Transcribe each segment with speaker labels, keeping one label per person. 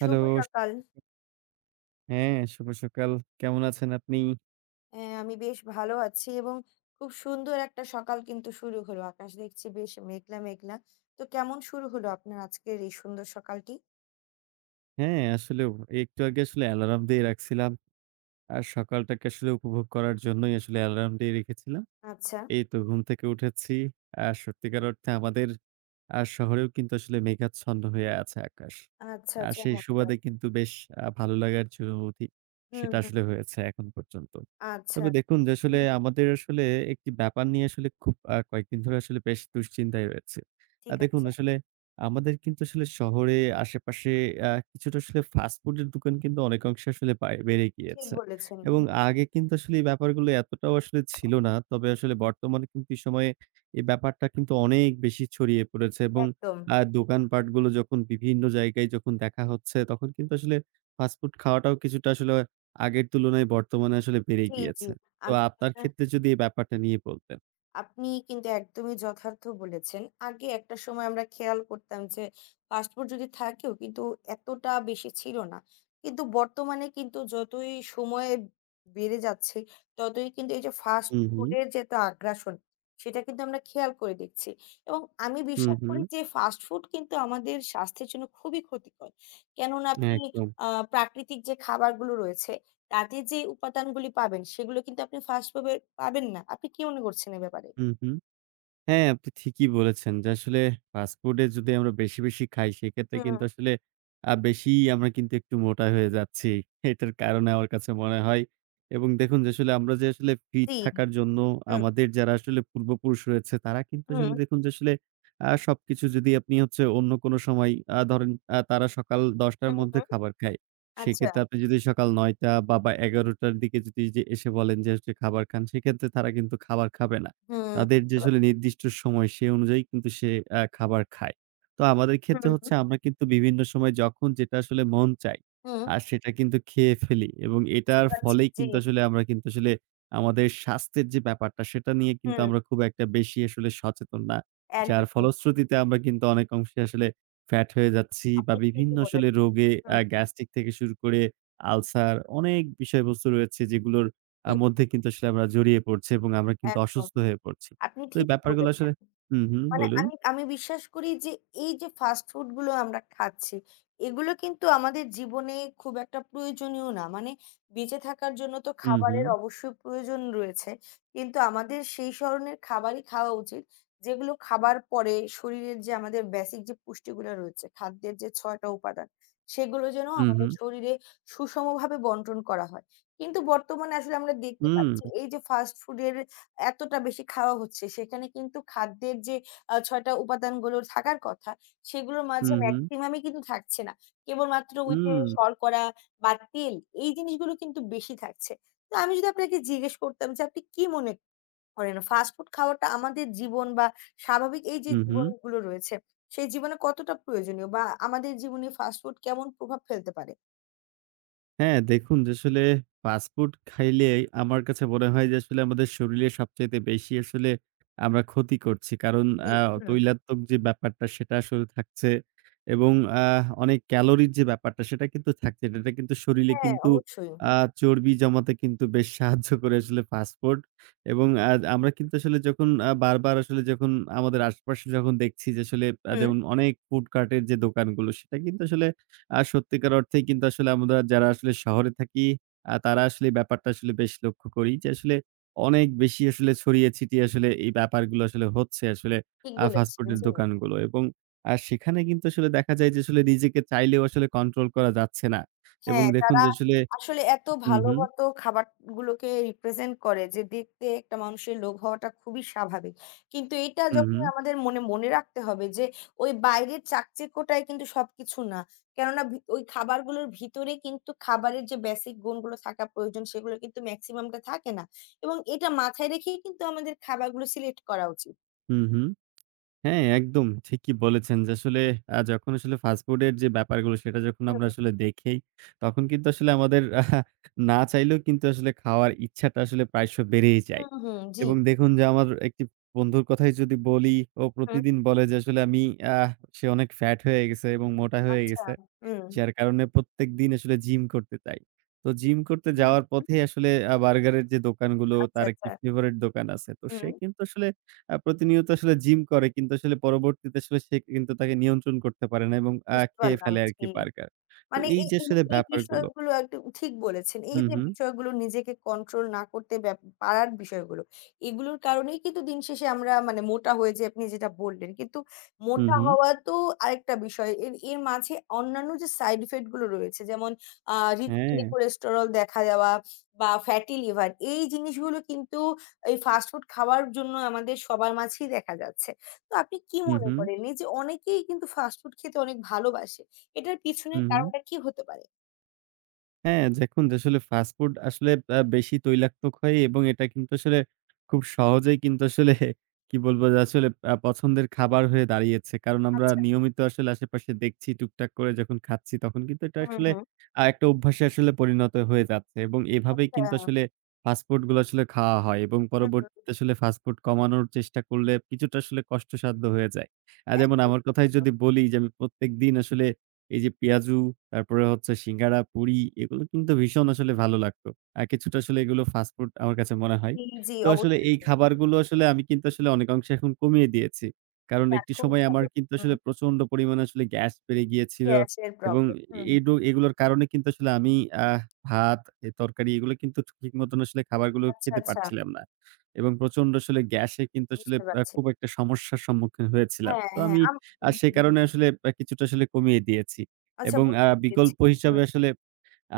Speaker 1: Hello.
Speaker 2: শুভ সকাল।
Speaker 1: হ্যাঁ, শুভ সকাল। কেমন আছেন আপনি?
Speaker 2: হ্যাঁ, আমি বেশ ভালো আছি এবং খুব সুন্দর একটা সকাল কিন্তু শুরু হলো। আকাশ দেখছি বেশ মেঘলা, মেঘলা। তো কেমন শুরু হলো আপনার আজকের এই সুন্দর সকালটি?
Speaker 1: হ্যাঁ, আসলেও একটু আগে আসলে অ্যালার্ম দিয়ে রাখছিলাম। আর সকালটাকে আসলে উপভোগ করার জন্যই আসলে অ্যালার্ম দিয়ে রেখেছিলাম।
Speaker 2: আচ্ছা,
Speaker 1: এই তো ঘুম থেকে উঠেছি। সত্যিকার অর্থে আমাদের শহরেও কিন্তু আসলে মেঘাচ্ছন্ন হয়ে আছে আকাশ।
Speaker 2: আচ্ছা
Speaker 1: আর সেই
Speaker 2: চমৎকার।
Speaker 1: সুবাদে কিন্তু বেশ ভালো লাগার যে অনুভূতি,
Speaker 2: হুম,
Speaker 1: সেটা
Speaker 2: হুম।
Speaker 1: আসলে হয়েছে এখন পর্যন্ত।
Speaker 2: আচ্ছা।
Speaker 1: তবে দেখুন যে আসলে
Speaker 2: হুম, হুম।
Speaker 1: আমাদের আসলে একটি ব্যাপার নিয়ে আসলে খুব কয়েকদিন ধরে আসলে বেশ দুশ্চিন্তায় রয়েছি।
Speaker 2: ঠিক
Speaker 1: দেখুন
Speaker 2: আছে।
Speaker 1: আসলে আমাদের কিন্তু আসলে শহরে আশেপাশে কিছুটা আসলে ফাস্ট ফুডের দোকান কিন্তু অনেকাংশে আসলে বেড়ে
Speaker 2: ঠিক
Speaker 1: গিয়েছে।
Speaker 2: বলেছেন।
Speaker 1: এবং
Speaker 2: হুম,
Speaker 1: আগে কিন্তু আসলে এই ব্যাপারগুলো এতটাও আসলে ছিল না। তবে আসলে বর্তমানে কিন্তু এই সময়ে এই ব্যাপারটা কিন্তু অনেক বেশি ছড়িয়ে পড়েছে, এবং
Speaker 2: একদম।
Speaker 1: দোকানপাটগুলো যখন বিভিন্ন জায়গায় যখন দেখা হচ্ছে, তখন কিন্তু আসলে ফাস্টফুড খাওয়াটাও কিছুটা আসলে আগের তুলনায় বর্তমানে আসলে বেড়ে
Speaker 2: জি, জি।
Speaker 1: গিয়েছে। তো
Speaker 2: আমি
Speaker 1: আপনার ক্ষেত্রে যদি এই ব্যাপারটা নিয়ে বলতেন।
Speaker 2: আপনি কিন্তু একদমই যথার্থ বলেছেন। আগে একটা সময় আমরা খেয়াল করতাম যে পাসপোর্ট যদি থাকেও কিন্তু এতটা বেশি ছিল না। কিন্তু বর্তমানে কিন্তু যতই সময় বেড়ে যাচ্ছে, ততই কিন্তু এই যে ফাস্ট
Speaker 1: হু, হু।
Speaker 2: ফুডের যে একটা আগ্রাসন, সেটা কিন্তু আমরা খেয়াল করে দেখছি। এবং আমি
Speaker 1: হু,
Speaker 2: বিশ্বাস
Speaker 1: হু।
Speaker 2: করি যে ফাস্ট ফুড কিন্তু আমাদের স্বাস্থ্যের জন্য খুবই ক্ষতিকর। কেননা আপনি
Speaker 1: একদম।
Speaker 2: আ প্রাকৃতিক যে খাবারগুলো রয়েছে তাতে যে উপাদানগুলি পাবেন সেগুলো কিন্তু আপনি ফাস্ট ফুডে পাবেন না। আপনি কি মনে করছেন এ ব্যাপারে?
Speaker 1: হু, হু। হ্যাঁ, আপনি ঠিকই বলেছেন যে আসলে ফাস্টফুডে যদি আমরা বেশি, বেশি খাই সেক্ষেত্রে
Speaker 2: হুম,
Speaker 1: কিন্তু আসলে বেশিই আমরা কিন্তু একটু মোটা হয়ে যাচ্ছি। এটার কারণে আমার কাছে মনে হয়, এবং দেখুন যে আসলে আমরা যে আসলে ফিট
Speaker 2: জি,
Speaker 1: থাকার জন্য
Speaker 2: হুম,
Speaker 1: আমাদের যারা আসলে পূর্বপুরুষ রয়েছে তারা কিন্তু
Speaker 2: হুম,
Speaker 1: আসলে দেখুন যে আসলে সবকিছু যদি আপনি হচ্ছে অন্য কোনো সময় ধরেন তারা সকাল ১০:০০ র
Speaker 2: হুম,
Speaker 1: মধ্যে
Speaker 2: হুম,
Speaker 1: খাবার খায়।
Speaker 2: আচ্ছা,
Speaker 1: সেক্ষেত্রে আপনি যদি সকাল ৯:০০ বা ১১:০০ র দিকে যদি যে এসে বলেন যে আসলে খাবার খান সেক্ষেত্রে তারা কিন্তু খাবার খাবে না।
Speaker 2: হুম,
Speaker 1: তাদের
Speaker 2: বুঝতে
Speaker 1: যে আসলে
Speaker 2: পারছি।
Speaker 1: নির্দিষ্ট সময় সে অনুযায়ী কিন্তু সে খাবার খায়। তো আমাদের
Speaker 2: হুম,
Speaker 1: ক্ষেত্রে হচ্ছে
Speaker 2: হুম,
Speaker 1: আমরা কিন্তু বিভিন্ন সময় যখন যেটা আসলে মন চাই,
Speaker 2: হুম।
Speaker 1: আর সেটা কিন্তু খেয়ে ফেলি, এবং
Speaker 2: বুঝতে
Speaker 1: এটার
Speaker 2: পারছি।
Speaker 1: ফলেই
Speaker 2: জি,
Speaker 1: কিন্তু আসলে আমরা কিন্তু আসলে আমাদের স্বাস্থ্যের যে ব্যাপারটা সেটা নিয়ে কিন্তু
Speaker 2: হুম,
Speaker 1: আমরা খুব একটা বেশি আসলে সচেতন না। যার
Speaker 2: একদমই।
Speaker 1: ফলশ্রুতিতে আমরা কিন্তু অনেক অংশে আসলে ফ্যাট হয়ে যাচ্ছি বা
Speaker 2: আপনি
Speaker 1: বিভিন্ন
Speaker 2: ঠিকই
Speaker 1: আসলে
Speaker 2: বলেছেন।
Speaker 1: রোগে
Speaker 2: হুম,
Speaker 1: গ্যাস্ট্রিক থেকে শুরু করে আলসার অনেক বিষয়বস্তু রয়েছে যেগুলোর
Speaker 2: হুম,
Speaker 1: মধ্যে
Speaker 2: হুম,
Speaker 1: কিন্তু আসলে আমরা জড়িয়ে পড়ছি এবং আমরা কিন্তু
Speaker 2: একদম।
Speaker 1: অসুস্থ হয়ে পড়ছি।
Speaker 2: আপনি
Speaker 1: তো এই
Speaker 2: ঠিকই
Speaker 1: ব্যাপারগুলো
Speaker 2: বলেছেন।
Speaker 1: আসলে হুম, হুম,
Speaker 2: মানে
Speaker 1: বলুন।
Speaker 2: আমি আমি বিশ্বাস করি যে এই যে ফাস্ট ফুড গুলো আমরা খাচ্ছি এগুলো কিন্তু আমাদের জীবনে খুব একটা প্রয়োজনীয় না মানে বেঁচে থাকার জন্য তো
Speaker 1: হুম, হুম,
Speaker 2: খাবারের অবশ্যই প্রয়োজন রয়েছে কিন্তু আমাদের সেই ধরনের খাবারই খাওয়া উচিত যেগুলো খাবার পরে শরীরের যে আমাদের বেসিক যে পুষ্টিগুলো রয়েছে খাদ্যের যে ছয়টা উপাদান সেগুলো যেন
Speaker 1: হুম,
Speaker 2: আমাদের
Speaker 1: হুম,
Speaker 2: শরীরে সুষমভাবে বন্টন করা হয় কিন্তু বর্তমানে আসলে আমরা দেখতে
Speaker 1: হুম,
Speaker 2: পাচ্ছি এই যে ফাস্ট ফুডের এতটা বেশি খাওয়া হচ্ছে সেখানে কিন্তু খাদ্যের যে ৬ টা উপাদানগুলো থাকার কথা, সেগুলোর মাঝে
Speaker 1: হুম, হুম,
Speaker 2: মেক্সিমামই কিন্তু থাকছে না। কেবলমাত্র ওই যে শর্করা বা তেল এই জিনিসগুলো কিন্তু বেশি থাকছে। তো আমি যদি আপনাকে জিজ্ঞেস করতাম যে আপনি কি মনে করেন ফাস্ট ফুড খাওয়াটা আমাদের জীবন বা স্বাভাবিক এই যে
Speaker 1: হুম, হুম।
Speaker 2: জীবনগুলো রয়েছে, সেই জীবনে কতটা প্রয়োজনীয় বা আমাদের জীবনে ফাস্ট ফুড কেমন প্রভাব ফেলতে পারে?
Speaker 1: হ্যাঁ, দেখুন যে আসলে ফাস্ট ফুড খাইলে আমার কাছে মনে হয় যে আসলে আমাদের শরীরে সবচাইতে বেশি আসলে আমরা ক্ষতি করছি। কারণ
Speaker 2: জি,
Speaker 1: আ
Speaker 2: হুম।
Speaker 1: তৈলাত্মক যে ব্যাপারটা সেটা আসলে থাকছে এবং আ অনেক ক্যালোরির যে ব্যাপারটা সেটা কিন্তু থাকছে। এটা কিন্তু শরীরে
Speaker 2: হ্যাঁ,
Speaker 1: কিন্তু
Speaker 2: অবশ্যই।
Speaker 1: আ
Speaker 2: হুম।
Speaker 1: চর্বি জমাতে কিন্তু বেশ সাহায্য করে আসলে ফাস্ট ফুড, এবং আমরা কিন্তু আসলে যখন বারবার আসলে যখন আমাদের আশেপাশে যখন দেখছি যে আসলে
Speaker 2: হুম,
Speaker 1: যেমন অনেক ফুড কার্টের যে দোকানগুলো সেটা কিন্তু আসলে সত্যিকার অর্থেই কিন্তু আসলে আমরা যারা আসলে শহরে থাকি, তারা আসলে এই ব্যাপারটা আসলে বেশ লক্ষ্য করি যে আসলে অনেক বেশি আসলে ছড়িয়ে ছিটিয়ে আসলে এই ব্যাপারগুলো আসলে হচ্ছে আসলে
Speaker 2: ঠিক
Speaker 1: ফাস্ট
Speaker 2: বলেছেন,
Speaker 1: ফুডের
Speaker 2: জি।
Speaker 1: দোকানগুলো, এবং সেখানে কিন্তু আসলে দেখা যায় যে আসলে নিজেকে চাইলেও আসলে কন্ট্রোল করা যাচ্ছে না, এবং
Speaker 2: হ্যাঁ,
Speaker 1: দেখুন
Speaker 2: তারা
Speaker 1: যে আসলে
Speaker 2: আসলে এত
Speaker 1: হুম,
Speaker 2: ভালো
Speaker 1: হুম,
Speaker 2: মতো খাবারগুলোকে রিপ্রেজেন্ট করে যে দেখতে একটা মানুষের লোভ হওয়াটা খুবই স্বাভাবিক। কিন্তু এটা
Speaker 1: হুম,
Speaker 2: যখন
Speaker 1: হুম,
Speaker 2: আমাদের মনে রাখতে হবে যে ওই বাইরের চাকচিক্যটাই কিন্তু সবকিছু না। কেননা ওই খাবারগুলোর ভিতরে কিন্তু খাবারের যে বেসিক গুণগুলো থাকা প্রয়োজন সেগুলো কিন্তু মেক্সিমামটা থাকে না। এবং এটা মাথায় রেখেই কিন্তু আমাদের খাবারগুলো সিলেক্ট করা উচিত।
Speaker 1: হুম, হুম। হ্যাঁ, একদম ঠিকই বলেছেন যে আসলে যখন আসলে ফাস্টফুডের যে ব্যাপারগুলো সেটা যখন
Speaker 2: হুম,
Speaker 1: আমরা আসলে দেখেই তখন কিন্তু আসলে আমাদের না চাইলেও কিন্তু আসলে খাওয়ার ইচ্ছাটা আসলে প্রায়শ বেড়েই যায়।
Speaker 2: হুম, হুম, জি।
Speaker 1: এবং দেখুন যে আমার একটি বন্ধুর কথাই যদি বলি, ও
Speaker 2: হুম,
Speaker 1: প্রতিদিন বলে যে আসলে আমি আহ সে অনেক ফ্যাট হয়ে গেছে এবং মোটা হয়ে
Speaker 2: আচ্ছা।
Speaker 1: গেছে।
Speaker 2: হুম,
Speaker 1: যার কারণে প্রত্যেকদিন আসলে জিম করতে চাই। তো জিম করতে
Speaker 2: হুম,
Speaker 1: যাওয়ার
Speaker 2: হুম।
Speaker 1: পথেই আসলে বার্গারের যে দোকানগুলো,
Speaker 2: আচ্ছা,
Speaker 1: তার একটি
Speaker 2: আচ্ছা।
Speaker 1: ফেভারাইট দোকান আছে। তো
Speaker 2: হুম,
Speaker 1: সে কিন্তু আসলে প্রতিনিয়ত আসলে জিম করে কিন্তু আসলে পরবর্তীতে আসলে সে কিন্তু তাকে নিয়ন্ত্রণ করতে পারে না, এবং
Speaker 2: বুঝতে
Speaker 1: খেয়ে
Speaker 2: পারলাম।
Speaker 1: ফেলে আরকি
Speaker 2: জি।
Speaker 1: বার্গার। তো
Speaker 2: মানে
Speaker 1: এই
Speaker 2: এই
Speaker 1: যে
Speaker 2: এই
Speaker 1: আসলে
Speaker 2: এই
Speaker 1: ব্যাপারগুলো
Speaker 2: বিষয়গুলো একদম ঠিক বলেছেন। এই
Speaker 1: হুম,
Speaker 2: যে
Speaker 1: হুম।
Speaker 2: বিষয়গুলো নিজেকে কন্ট্রোল না করতে পারার বিষয়গুলো, এগুলোর কারণেই কিন্তু দিন শেষে আমরা মানে মোটা হয়ে যাই আপনি যেটা বললেন। কিন্তু
Speaker 1: হুম,
Speaker 2: মোটা
Speaker 1: হুম।
Speaker 2: হওয়া তো আরেকটা বিষয়। এর এর মাঝে অন্যান্য যে সাইড ইফেক্ট গুলো রয়েছে যেমন হৃদপিণ্ডে
Speaker 1: হ্যাঁ।
Speaker 2: কোলেস্টেরল দেখা দেওয়া বা ফ্যাটি লিভার এই জিনিসগুলো কিন্তু এই ফাস্ট ফুড খাওয়ার জন্য আমাদের সবার মাঝেই দেখা যাচ্ছে। তো আপনি কি
Speaker 1: হুম,
Speaker 2: মনে
Speaker 1: হুম।
Speaker 2: করেন এই যে অনেকেই কিন্তু ফাস্ট ফুড খেতে অনেক ভালোবাসে। এটার পিছনের
Speaker 1: হুম, হুম।
Speaker 2: কারণটা কি হতে পারে?
Speaker 1: হ্যাঁ, দেখুন যে আসলে ফাস্ট ফুড আসলে বেশি তৈলাক্তক হয়, এবং এটা কিন্তু আসলে খুব সহজেই কিন্তু আসলে কি বলবো যে আসলে পছন্দের খাবার হয়ে দাঁড়িয়েছে। কারণ আমরা
Speaker 2: আচ্ছা।
Speaker 1: নিয়মিত আসলে আশেপাশে দেখছি টুকটাক করে যখন খাচ্ছি তখন কিন্তু এটা
Speaker 2: হুম,
Speaker 1: আসলে
Speaker 2: হুম।
Speaker 1: একটা অভ্যাসে আসলে পরিণত হয়ে যাচ্ছে, এবং এভাবেই
Speaker 2: আচ্ছা।
Speaker 1: কিন্তু আসলে ফাস্ট ফুড গুলো আসলে খাওয়া হয়, এবং
Speaker 2: হুম, হুম।
Speaker 1: পরবর্তীতে আসলে ফাস্ট ফুড কমানোর চেষ্টা করলে কিছুটা আসলে কষ্টসাধ্য হয়ে যায়। যেমন
Speaker 2: একদম।
Speaker 1: আমার কথাই
Speaker 2: হুম।
Speaker 1: যদি বলি যে আমি প্রত্যেকদিন আসলে এই যে পেঁয়াজু, তারপরে হচ্ছে সিঙ্গারা, পুরি এগুলো কিন্তু ভীষণ আসলে ভালো লাগতো। কিছুটা আসলে এগুলো ফাস্ট ফুড আমার কাছে মনে হয়।
Speaker 2: জি, জি,
Speaker 1: তো আসলে
Speaker 2: অবশ্যই।
Speaker 1: এই
Speaker 2: হুম।
Speaker 1: খাবারগুলো আসলে আমি কিন্তু আসলে অনেকাংশে এখন কমিয়ে দিয়েছি। কারণ
Speaker 2: যাক
Speaker 1: একটি
Speaker 2: খুব
Speaker 1: সময় আমার
Speaker 2: ভালো।
Speaker 1: কিন্তু
Speaker 2: হুম।
Speaker 1: আসলে প্রচন্ড পরিমাণে আসলে গ্যাস বেড়ে গিয়েছিল,
Speaker 2: গ্যাসের
Speaker 1: এবং
Speaker 2: প্রবলেম। হুম,
Speaker 1: এই
Speaker 2: হুম।
Speaker 1: এগুলোর কারণে কিন্তু আসলে আমি আহ ভাত, এ তরকারি এগুলো কিন্তু ঠিক মতন আসলে খাবারগুলো
Speaker 2: আচ্ছা,
Speaker 1: খেতে
Speaker 2: আচ্ছা।
Speaker 1: পারছিলাম না। এবং প্রচন্ড আসলে গ্যাসে কিন্তু আসলে
Speaker 2: বুঝতে পারছি।
Speaker 1: খুব একটা সমস্যার সম্মুখীন হয়েছিলাম।
Speaker 2: হ্যাঁ,
Speaker 1: তো
Speaker 2: হ্যাঁ।
Speaker 1: আমি
Speaker 2: আম
Speaker 1: আর
Speaker 2: হুম,
Speaker 1: সে
Speaker 2: হুম।
Speaker 1: কারণে আসলে কিছুটা আসলে কমিয়ে দিয়েছি।
Speaker 2: আচ্ছা
Speaker 1: এবং
Speaker 2: বুঝতে পেরেছি।
Speaker 1: বিকল্প
Speaker 2: হুম,
Speaker 1: হিসাবে আসলে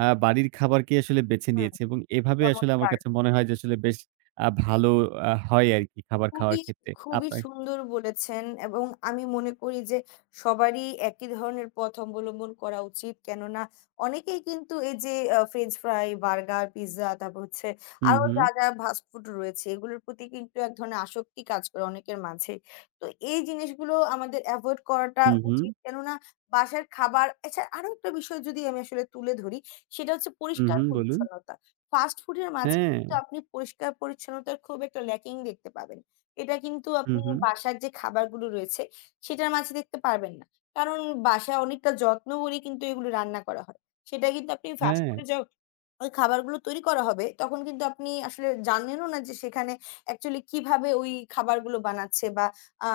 Speaker 1: বাড়ির খাবারকে আসলে বেছে
Speaker 2: হুম।
Speaker 1: নিয়েছি, এবং এভাবে আসলে আমার
Speaker 2: চমৎকার।
Speaker 1: কাছে মনে হয় যে আসলে বেশ ভালো হয় আরকি খাবার খাওয়ার
Speaker 2: খুবই,
Speaker 1: ক্ষেত্রে।
Speaker 2: খুবই
Speaker 1: আপনার
Speaker 2: সুন্দর বলেছেন এবং আমি মনে করি যে সবারই একই ধরনের পথ অবলম্বন করা উচিত। কেননা অনেকেই কিন্তু এই যে ফ্রেঞ্চ ফ্রাই, বার্গার, পিজ্জা তারপর হচ্ছে
Speaker 1: হুম,
Speaker 2: আরো
Speaker 1: হুম,
Speaker 2: যা, যা ফাস্ট ফুড রয়েছে এগুলোর প্রতি কিন্তু এক ধরনের আসক্তি কাজ করে অনেকের মাঝে। তো এই জিনিসগুলো আমাদের এভয়েড করাটা
Speaker 1: হুম, হুম,
Speaker 2: উচিত। কেননা বাসার খাবার এছাড়া আরো একটা বিষয় যদি আমি আসলে তুলে ধরি সেটা হচ্ছে
Speaker 1: হুম, হুম, বলুন।
Speaker 2: পরিষ্কার-পরিচ্ছন্নতা। ফাস্ট ফুডের মাঝে
Speaker 1: হ্যাঁ,
Speaker 2: কিন্তু আপনি পরিষ্কার-পরিচ্ছন্নতার খুব একটা ল্যাকিং দেখতে পাবেন। এটা কিন্তু
Speaker 1: হুম,
Speaker 2: আপনি
Speaker 1: হুম,
Speaker 2: বাসার যে খাবারগুলো রয়েছে সেটার মাঝে দেখতে পারবেন না। কারণ বাসায় অনেকটা যত্ন করে কিন্তু এগুলো রান্না করা হয়। সেটা কিন্তু আপনি ফাস্ট
Speaker 1: হ্যাঁ,
Speaker 2: ফুডে ওই খাবারগুলো তৈরি করা হবে, তখন কিন্তু আপনি আসলে জানেনও না যে সেখানে অ্যাকচুয়ালি কিভাবে ওই খাবারগুলো বানাচ্ছে বা আ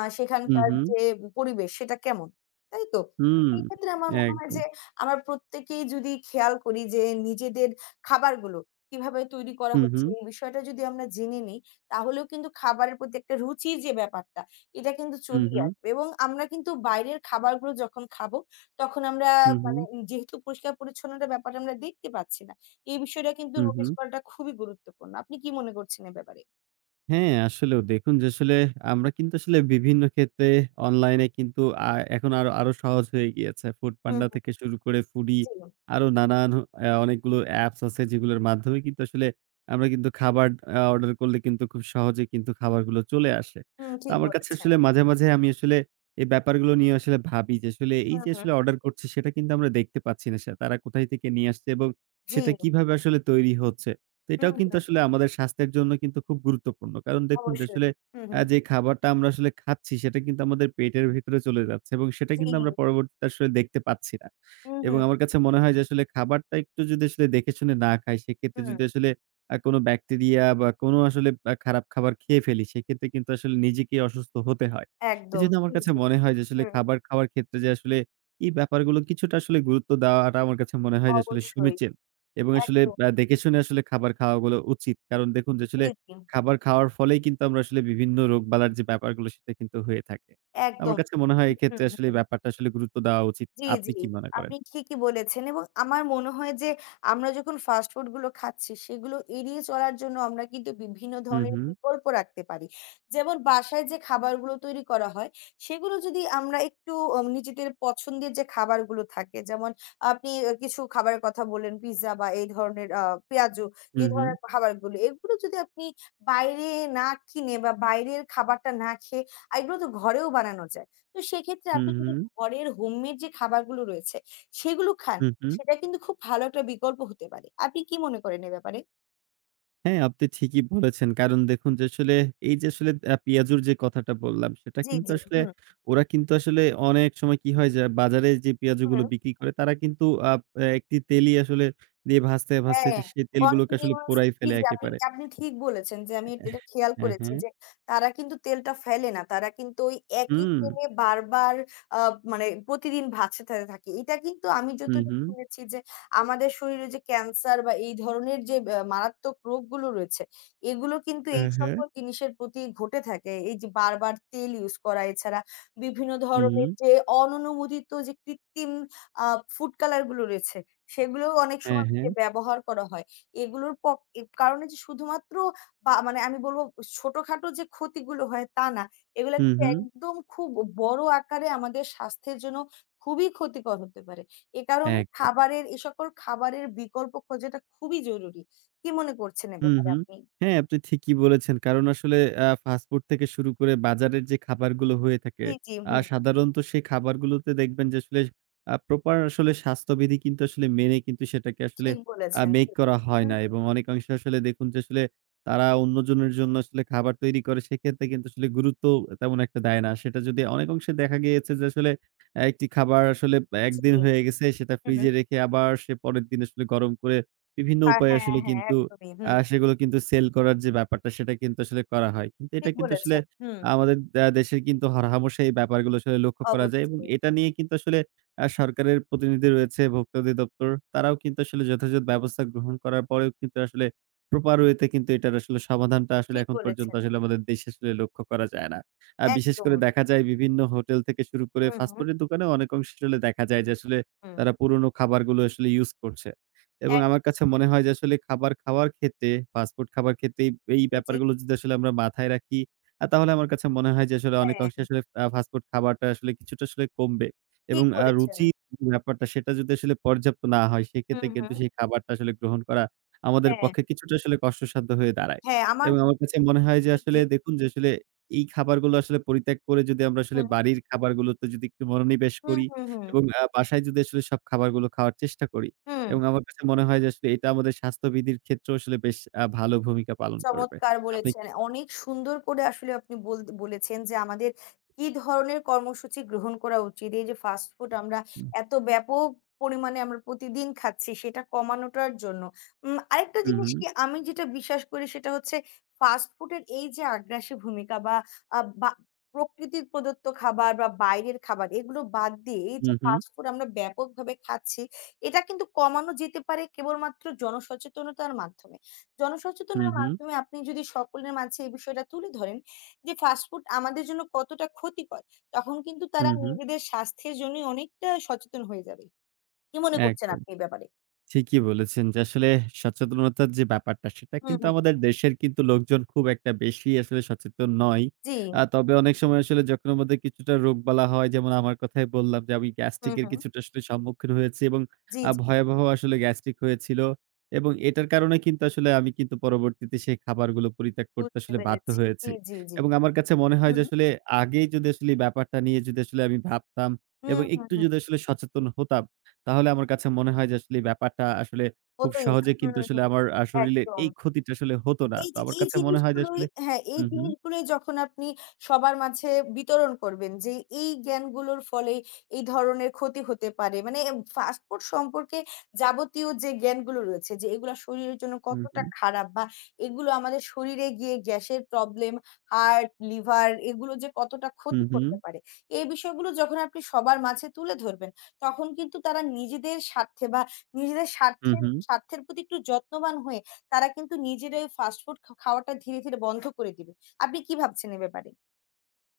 Speaker 1: হুম,
Speaker 2: সেখানকার
Speaker 1: হুম,
Speaker 2: যে পরিবেশ সেটা কেমন। তাই তো? তো
Speaker 1: হুম,
Speaker 2: সেই ক্ষেত্রে আমার মনে হয়
Speaker 1: একদম।
Speaker 2: যে আমরা প্রত্যেকেই যদি খেয়াল করি যে নিজেদের খাবারগুলো কিভাবে তৈরি করা
Speaker 1: হুম,
Speaker 2: হচ্ছে
Speaker 1: হুম,
Speaker 2: এই বিষয়টা যদি আমরা জেনে নিই, তাহলেও কিন্তু খাবারের প্রতি একটা রুচির যে ব্যাপারটা এটা কিন্তু
Speaker 1: হুম,
Speaker 2: চলেই
Speaker 1: হুম,
Speaker 2: আসবে এবং আমরা কিন্তু বাইরের খাবারগুলো যখন খাবো তখন আমরা
Speaker 1: হুম, হুম,
Speaker 2: মানে যেহেতু পরিষ্কার-পরিচ্ছন্নতার ব্যাপারটা আমরা দেখতে পাচ্ছি না। এই বিষয়টা কিন্তু
Speaker 1: হুম,
Speaker 2: নোটিস
Speaker 1: হুম।
Speaker 2: করাটা খুবই গুরুত্বপূর্ণ। আপনি কি মনে করছেন এ ব্যাপারে?
Speaker 1: হ্যাঁ, আসলেও দেখুন যে আসলে আমরা কিন্তু আসলে বিভিন্ন ক্ষেত্রে অনলাইনে কিন্তু আ এখন আরো, আরো সহজ হয়ে গিয়েছে।
Speaker 2: হুম,
Speaker 1: ফুডপান্ডা
Speaker 2: হুম।
Speaker 1: থেকে শুরু করে ফুডি
Speaker 2: জি।
Speaker 1: আরো নানান অনেকগুলো অ্যাপস আছে যেগুলোর মাধ্যমে কিন্তু আসলে আমরা কিন্তু খাবার অর্ডার করলে কিন্তু খুব সহজে কিন্তু খাবারগুলো চলে আসে।
Speaker 2: হুম,
Speaker 1: তো
Speaker 2: ঠিক
Speaker 1: আমার কাছে
Speaker 2: বলেছেন।
Speaker 1: আসলে মাঝে, মাঝে আমি আসলে এই ব্যাপারগুলো নিয়ে আসলে ভাবি যে আসলে এই
Speaker 2: হুম,
Speaker 1: যে
Speaker 2: হুম।
Speaker 1: আসলে অর্ডার করছি সেটা কিন্তু আমরা দেখতে পাচ্ছি না। তারা কোথায় থেকে নিয়ে আসছে, এবং
Speaker 2: জি।
Speaker 1: সেটা কিভাবে আসলে তৈরি হচ্ছে। তো এটাও
Speaker 2: হুম,
Speaker 1: কিন্তু
Speaker 2: হুম।
Speaker 1: আসলে আমাদের স্বাস্থ্যের জন্য কিন্তু খুব গুরুত্বপূর্ণ। কারণ দেখুন যে আসলে
Speaker 2: অবশ্যই। হুম, হুম।
Speaker 1: যে খাবারটা আমরা আসলে খাচ্ছি সেটা কিন্তু আমাদের পেটের ভেতরে চলে যাচ্ছে, এবং সেটা
Speaker 2: জি।
Speaker 1: কিন্তু আমরা পরবর্তীতে আসলে দেখতে পাচ্ছি না।
Speaker 2: হুম,
Speaker 1: এবং
Speaker 2: হুম।
Speaker 1: আমার কাছে মনে হয় যে আসলে খাবারটা একটু যদি আসলে দেখে শুনে না খাই সেক্ষেত্রে
Speaker 2: হুম।
Speaker 1: যদি আসলে কোনো ব্যাকটেরিয়া বা কোনো আসলে খারাপ খাবার খেয়ে ফেলি সেক্ষেত্রে কিন্তু আসলে নিজেকেই অসুস্থ হতে হয়।
Speaker 2: একদম।
Speaker 1: এজন্য আমার
Speaker 2: জি,
Speaker 1: কাছে
Speaker 2: জি।
Speaker 1: মনে হয় যে আসলে
Speaker 2: হুম।
Speaker 1: খাবার খাওয়ার ক্ষেত্রে যে আসলে এই ব্যাপারগুলো কিছুটা আসলে গুরুত্ব দেওয়াটা আমার কাছে মনে হয় যে আসলে
Speaker 2: অবশ্যই।
Speaker 1: সমীচীন। এবং আসলে
Speaker 2: একদম।
Speaker 1: দেখে শুনে আসলে খাবার খাওয়াগুলো উচিত। কারণ দেখুন যে আসলে
Speaker 2: জি, জি।
Speaker 1: খাবার খাওয়ার ফলেই কিন্তু আমরা আসলে বিভিন্ন রোগবালার যে ব্যাপারগুলো সেটা কিন্তু হয়ে থাকে। আমার
Speaker 2: একদম।
Speaker 1: কাছে মনে হয়
Speaker 2: হুম,
Speaker 1: এক্ষেত্রে
Speaker 2: হুম,
Speaker 1: আসলে
Speaker 2: হুম।
Speaker 1: ব্যাপারটা আসলে গুরুত্ব দেওয়া উচিত।
Speaker 2: জি,
Speaker 1: আপনি
Speaker 2: জি।
Speaker 1: কি মনে করেন?
Speaker 2: আপনি ঠিকই বলেছেন এবং আমার মনে হয় যে আমরা যখন ফাস্ট ফুড গুলো খাচ্ছি সেগুলো এড়িয়ে চলার জন্য আমরা কিন্তু বিভিন্ন
Speaker 1: হু,
Speaker 2: ধরনের
Speaker 1: হু,
Speaker 2: বিকল্প রাখতে পারি। যেমন বাসায় যে খাবারগুলো তৈরি করা হয় সেগুলো যদি আমরা একটু নিজেদের পছন্দের যে খাবারগুলো থাকে যেমন আপনি কিছু খাবারের কথা বললেন পিজ্জা বা এই ধরনের পেঁয়াজু
Speaker 1: হু,
Speaker 2: এই
Speaker 1: হু,
Speaker 2: ধরনের খাবারগুলো। এগুলো যদি আপনি বাইরে না কিনে বা বাইরের খাবারটা না খেয়ে এগুলো তো ঘরেও বানানো যায়। তো সেক্ষেত্রে
Speaker 1: হু,
Speaker 2: আপনি
Speaker 1: হু,
Speaker 2: যদি ঘরের হোমমেড যে খাবারগুলো রয়েছে সেগুলো খান,
Speaker 1: হু, হু।
Speaker 2: সেটা কিন্তু খুব ভালো একটা বিকল্প হতে পারে। আপনি কি মনে করেন এ ব্যাপারে?
Speaker 1: হ্যাঁ, আপনি ঠিকই বলেছেন। কারণ দেখুন যে আসলে এই যে আসলে পিয়াজুর যে কথাটা বললাম, সেটা
Speaker 2: জি,
Speaker 1: কিন্তু
Speaker 2: জি।
Speaker 1: আসলে
Speaker 2: হুম।
Speaker 1: ওরা কিন্তু আসলে অনেক সময় কি হয় যে বাজারে যে পেঁয়াজগুলো
Speaker 2: হুম।
Speaker 1: বিক্রি করে তারা কিন্তু আপ আ একটি তেলই আসলে দিয়ে ভাজতে, ভাজতে
Speaker 2: হ্যাঁ,
Speaker 1: সেই তেলগুলোকে আসলে
Speaker 2: কন্টিনিউয়াস
Speaker 1: পোড়াই
Speaker 2: জি,
Speaker 1: ফেলে
Speaker 2: জি, আপনি
Speaker 1: একেবারে।
Speaker 2: আপনি ঠিক বলেছেন যে আমি এটা খেয়াল
Speaker 1: হ্যাঁ,
Speaker 2: করেছি
Speaker 1: হ্যাঁ।
Speaker 2: যে তারা কিন্তু তেলটা ফেলে না। তারা কিন্তু ওই একই
Speaker 1: হুম।
Speaker 2: তেলে বারবার আ মানে প্রতিদিন ভাজতে থাকে। এটা কিন্তু আমি
Speaker 1: হুম,
Speaker 2: যতটুকু
Speaker 1: হুম।
Speaker 2: শুনেছি যে আমাদের শরীরে যে ক্যান্সার বা এই ধরনের যে মারাত্মক রোগগুলো রয়েছে, এগুলো কিন্তু এই
Speaker 1: হ্যাঁ, হ্যাঁ।
Speaker 2: সকল জিনিসের প্রতি ঘটে থাকে। এই যে বারবার তেল ইউজ করা এছাড়া বিভিন্ন
Speaker 1: হুম, হুম।
Speaker 2: ধরনের যে অননুমোদিত যে কৃত্রিম আ ফুড কালার গুলো রয়েছে সেগুলোও অনেক
Speaker 1: হ্যাঁ,
Speaker 2: সময়
Speaker 1: হ্যাঁ।
Speaker 2: যে ব্যবহার করা হয়। এগুলোর এ কারণে যে শুধুমাত্র বা মানে আমি বলব ছোটখাটো যে ক্ষতিগুলো হয় তা না। এগুলা
Speaker 1: হুম,
Speaker 2: কিন্তু
Speaker 1: হুম।
Speaker 2: একদম খুব বড় আকারে আমাদের স্বাস্থ্যের জন্য খুবই ক্ষতিকর হতে পারে। এ কারণেই
Speaker 1: এক
Speaker 2: খাবারের এ সকল খাবারের বিকল্প খোঁজাটা খুবই জরুরি। কি মনে করছেন এ
Speaker 1: হুম,
Speaker 2: ব্যাপারে
Speaker 1: হুম।
Speaker 2: আপনি?
Speaker 1: হ্যাঁ, আপনি ঠিকই বলেছেন। কারণ আসলে ফাস্ট ফুড থেকে শুরু করে বাজারের যে খাবারগুলো হয়ে থাকে,
Speaker 2: জি, জি, হুম।
Speaker 1: সাধারণত সেই খাবারগুলোতে দেখবেন যে আসলে প্রপার আসলে স্বাস্থ্যবিধি কিন্তু আসলে মেনে কিন্তু সেটাকে আসলে
Speaker 2: ঠিক বলেছেন।
Speaker 1: মেক
Speaker 2: জি।
Speaker 1: করা হয়
Speaker 2: হুম,
Speaker 1: না, এবং অনেকাংশে আসলে দেখুন যে আসলে তারা অন্যজনের জন্য আসলে খাবার তৈরি করে সেক্ষেত্রে কিন্তু আসলে গুরুত্ব তেমন একটা দেয় না। সেটা যদি অনেক অংশে দেখা গিয়েছে যে আসলে একটি খাবার আসলে ১ দিন
Speaker 2: জি।
Speaker 1: হয়ে গেছে সেটা
Speaker 2: হু, হু।
Speaker 1: ফ্রিজে রেখে আবার সে পরের দিন আসলে গরম করে বিভিন্ন
Speaker 2: আ
Speaker 1: উপায়ে
Speaker 2: হ্যাঁ,
Speaker 1: আসলে
Speaker 2: হ্যাঁ,
Speaker 1: কিন্তু
Speaker 2: একদমই। হুম।
Speaker 1: সেগুলো কিন্তু সেল করার যে ব্যাপারটা সেটা কিন্তু আসলে করা হয়। কিন্তু এটা
Speaker 2: ঠিক
Speaker 1: কিন্তু আসলে
Speaker 2: বলেছেন। হুম,
Speaker 1: আমাদের দেশের কিন্তু হরহামেশাই এই ব্যাপারগুলো আসলে লক্ষ্য করা যায়, এবং
Speaker 2: অবশ্যই।
Speaker 1: এটা নিয়ে কিন্তু আসলে সরকারের প্রতিনিধি রয়েছে, ভোক্তা অধিদপ্তর তারাও কিন্তু আসলে যথাযথ ব্যবস্থা গ্রহণ করার পরেও কিন্তু আসলে প্রপার ওয়ে তে কিন্তু এটার আসলে সমাধানটা আসলে
Speaker 2: ঠিক
Speaker 1: এখন পর্যন্ত
Speaker 2: বলেছেন।
Speaker 1: আসলে আমাদের দেশে আসলে লক্ষ্য করা যায় না। বিশেষ
Speaker 2: একদম।
Speaker 1: করে দেখা যায় বিভিন্ন হোটেল থেকে শুরু করে
Speaker 2: হুম, হুম,
Speaker 1: ফাস্টফুডের দোকানেও অনেক অংশে আসলে দেখা যায় যে আসলে
Speaker 2: হুম।
Speaker 1: তারা পুরনো খাবারগুলো আসলে ইউজ করছে। এবং
Speaker 2: ১
Speaker 1: আমার কাছে মনে হয় যে আসলে খাবার খাওয়ার ক্ষেত্রে, ফাস্টফুড খাবার ক্ষেত্রে এই এই
Speaker 2: কেজি
Speaker 1: ব্যাপারগুলো যদি আসলে আমরা মাথায় রাখি, তাহলে আমার কাছে মনে হয় যে আসলে
Speaker 2: হ্যাঁ,
Speaker 1: অনেকাংশে আসলে ফাস্টফুড খাবারটা আসলে কিছুটা আসলে কমবে,
Speaker 2: ঠিক
Speaker 1: এবং
Speaker 2: বলেছেন।
Speaker 1: রুচির ব্যাপারটা সেটা যদি আসলে পর্যাপ্ত না হয়, সেক্ষেত্রে
Speaker 2: হুম,
Speaker 1: কিন্তু
Speaker 2: হুম।
Speaker 1: সেই খাবারটা আসলে গ্রহণ করা আমাদের
Speaker 2: হ্যাঁ,
Speaker 1: পক্ষে কিছুটা আসলে কষ্টসাধ্য হয়ে দাঁড়ায়।
Speaker 2: হ্যাঁ, আমার
Speaker 1: এবং আমার কাছে মনে হয় যে
Speaker 2: জি,
Speaker 1: আসলে
Speaker 2: জি।
Speaker 1: দেখুন যে আসলে এই খাবারগুলো আসলে পরিত্যাগ করে যদি আমরা আসলে
Speaker 2: হুম,
Speaker 1: বাড়ির খাবারগুলোতে যদি একটু মনোনিবেশ
Speaker 2: হুম,
Speaker 1: করি,
Speaker 2: হুম, হুম।
Speaker 1: এবং বাসায় যদি আসলে সব খাবারগুলো খাওয়ার চেষ্টা করি,
Speaker 2: হুম।
Speaker 1: এবং আমার কাছে মনে হয় যে আসলে এটা আমাদের স্বাস্থ্যবিধির ক্ষেত্রেও আসলে বেশ ভালো ভূমিকা পালন করবে।
Speaker 2: চমৎকার
Speaker 1: আপনি
Speaker 2: বলেছেন।
Speaker 1: কি বলেন?
Speaker 2: অনেক সুন্দর করে আসলে আপনি বলেছেন যে আমাদের কি ধরনের কর্মসূচি গ্রহণ করা উচিত। এই যে ফাস্ট ফুড আমরা এত ব্যাপক পরিমাণে আমরা প্রতিদিন খাচ্ছি সেটা কমানোটার জন্য। আরেকটা
Speaker 1: হুম,
Speaker 2: জিনিস
Speaker 1: হুম,
Speaker 2: কি আমি যেটা বিশ্বাস করি সেটা হচ্ছে ফাস্ট ফুডের এই যে আগ্রাসী ভূমিকা বা বা প্রকৃতির প্রদত্ত খাবার বা বাইরের খাবার এগুলো বাদ দিয়ে এই যে
Speaker 1: হুম, হুম,
Speaker 2: ফাস্ট ফুড আমরা ব্যাপকভাবে খাচ্ছি এটা কিন্তু কমানো যেতে পারে কেবলমাত্র জনসচেতনতার মাধ্যমে।
Speaker 1: হুম,
Speaker 2: জনসচেতনার
Speaker 1: হুম,
Speaker 2: মাধ্যমে আপনি যদি সকলের মাঝে এই বিষয়টা তুলে ধরেন যে ফাস্ট ফুড আমাদের জন্য কতটা ক্ষতিকর, তখন কিন্তু তারা
Speaker 1: হুম, হুম,
Speaker 2: নিজেদের স্বাস্থ্যের জন্যই অনেকটা সচেতন হয়ে যাবে। কি মনে করছেন
Speaker 1: একদম।
Speaker 2: আপনি এই ব্যাপারে?
Speaker 1: ঠিকই বলেছেন যে আসলে সচেতনতার যে ব্যাপারটা সেটা
Speaker 2: হুম,
Speaker 1: কিন্তু
Speaker 2: হুম।
Speaker 1: আমাদের দেশের কিন্তু লোকজন খুব একটা বেশি আসলে সচেতন নয়।
Speaker 2: জি।
Speaker 1: তবে অনেক সময় আসলে যখন আমাদের কিছুটা রোগবালা হয় যেমন আমার কথাই বললাম যে আমি
Speaker 2: হুম,
Speaker 1: গ্যাস্ট্রিকের
Speaker 2: হুম।
Speaker 1: কিছুটা আসলে সম্মুখীন হয়েছি, এবং
Speaker 2: জি, জি।
Speaker 1: ভয়াবহ আসলে গ্যাস্ট্রিক হয়েছিল, এবং এটার কারণে কিন্তু আসলে আমি কিন্তু পরবর্তীতে সেই খাবারগুলো পরিত্যাগ করতে
Speaker 2: বুঝতে
Speaker 1: আসলে বাধ্য
Speaker 2: পেরেছি।
Speaker 1: হয়েছি,
Speaker 2: জি, জি, জি।
Speaker 1: এবং আমার কাছে মনে হয় যে
Speaker 2: হুম।
Speaker 1: আসলে আগেই যদি আসলে এই ব্যাপারটা নিয়ে যদি আসলে আমি ভাবতাম, এবং
Speaker 2: হুম, হুম,
Speaker 1: একটু
Speaker 2: হুম।
Speaker 1: যদি আসলে সচেতন হতাম, তাহলে আমার কাছে মনে হয় যে আসলে এই ব্যাপারটা আসলে খুব
Speaker 2: হতই না।
Speaker 1: সহজে
Speaker 2: হুম,
Speaker 1: কিন্তু আসলে
Speaker 2: হুম।
Speaker 1: আমার শরীরের
Speaker 2: একদম।
Speaker 1: এই ক্ষতিটা আসলে হতো না।
Speaker 2: এই
Speaker 1: তো
Speaker 2: যে
Speaker 1: আমার
Speaker 2: এই
Speaker 1: কাছে মনে হয় যে
Speaker 2: জিনিসগুলোই
Speaker 1: আসলে
Speaker 2: হ্যাঁ,
Speaker 1: হু,
Speaker 2: এই
Speaker 1: হু,
Speaker 2: জিনিসগুলোই যখন আপনি সবার মাঝে বিতরণ করবেন যে এই জ্ঞানগুলোর ফলে এই ধরনের ক্ষতি হতে পারে। মানে ফাস্ট ফুড সম্পর্কে যাবতীয় যে জ্ঞানগুলো রয়েছে যে এগুলা শরীরের জন্য
Speaker 1: হু, হু,
Speaker 2: কতটা খারাপ বা এগুলো আমাদের শরীরে গিয়ে গ্যাসের প্রবলেম, হার্ট, লিভার এগুলো যে কতটা
Speaker 1: হু,
Speaker 2: ক্ষতি
Speaker 1: হু,
Speaker 2: করতে পারে। এই বিষয়গুলো যখন আপনি সবার মাঝে তুলে ধরবেন, তখন কিন্তু তারা নিজেদের স্বার্থে বা নিজেদের
Speaker 1: হু,
Speaker 2: স্বার্থের
Speaker 1: হু।
Speaker 2: স্বার্থের প্রতি একটু যত্নবান হয়ে তারা কিন্তু নিজেরাই ফাস্টফুড খাওয়াটা ধীরে, ধীরে বন্ধ করে দিবে। আপনি কি ভাবছেন এ ব্যাপারে?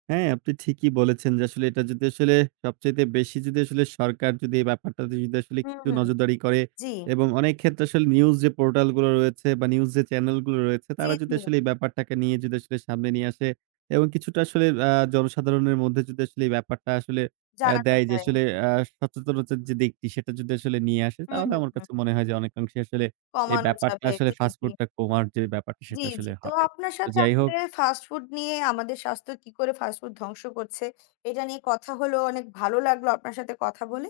Speaker 1: হ্যাঁ, আপনি ঠিকই বলেছেন যে আসলে এটা যদি আসলে সবচাইতে বেশি যদি আসলে সরকার যদি এই ব্যাপারটাতে যদি আসলে
Speaker 2: হুম,
Speaker 1: একটু
Speaker 2: হুম।
Speaker 1: নজরদারি করে,
Speaker 2: জি,
Speaker 1: এবং অনেক ক্ষেত্রে আসলে নিউজ যে পোর্টাল গুলো রয়েছে বা নিউজ যে চ্যানেল গুলো রয়েছে
Speaker 2: জি,
Speaker 1: তারা যদি
Speaker 2: জি।
Speaker 1: আসলে এই ব্যাপারটাকে নিয়ে যদি আসলে সামনে নিয়ে আসে, এবং কিছুটা আসলে জনসাধারণের মধ্যে যদি আসলে এই ব্যাপারটা আসলে
Speaker 2: জানানো
Speaker 1: দেয় যে
Speaker 2: যায়।
Speaker 1: আসলে আ সচেতনতার যে দিকটি সেটা যদি আসলে নিয়ে আসে
Speaker 2: হুম,
Speaker 1: তাহলে
Speaker 2: হুম,
Speaker 1: আমার
Speaker 2: হুম।
Speaker 1: কাছে মনে হয় যে অনেকাংশে আসলে এই
Speaker 2: কমানো
Speaker 1: ব্যাপারটা
Speaker 2: যাবে।
Speaker 1: আসলে
Speaker 2: জি, জি।
Speaker 1: ফাস্টফুডটা কমার যে ব্যাপারটা
Speaker 2: জি,
Speaker 1: সেটা আসলে
Speaker 2: জি। তো
Speaker 1: হবে।
Speaker 2: আপনার
Speaker 1: তো
Speaker 2: সাথে
Speaker 1: যাই হোক
Speaker 2: আসলে ফাস্টফুড নিয়ে আমাদের স্বাস্থ্য কি করে ফাস্টফুড ধ্বংস করছে, এটা নিয়ে কথা হলো। অনেক ভালো লাগলো আপনার সাথে কথা বলে।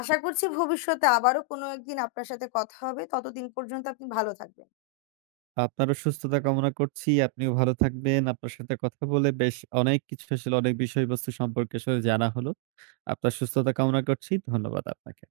Speaker 2: আশা করছি ভবিষ্যতে আবারও কোনো একদিন আপনার সাথে কথা হবে। ততদিন পর্যন্ত আপনি ভালো থাকবেন।
Speaker 1: আপনারও সুস্থতা কামনা করছি। আপনিও ভালো থাকবেন। আপনার সাথে কথা বলে বেশ অনেক কিছু আসলে অনেক বিষয়বস্তু সম্পর্কে আসলে জানা হলো। আপনার সুস্থতা কামনা করছি। ধন্যবাদ আপনাকে।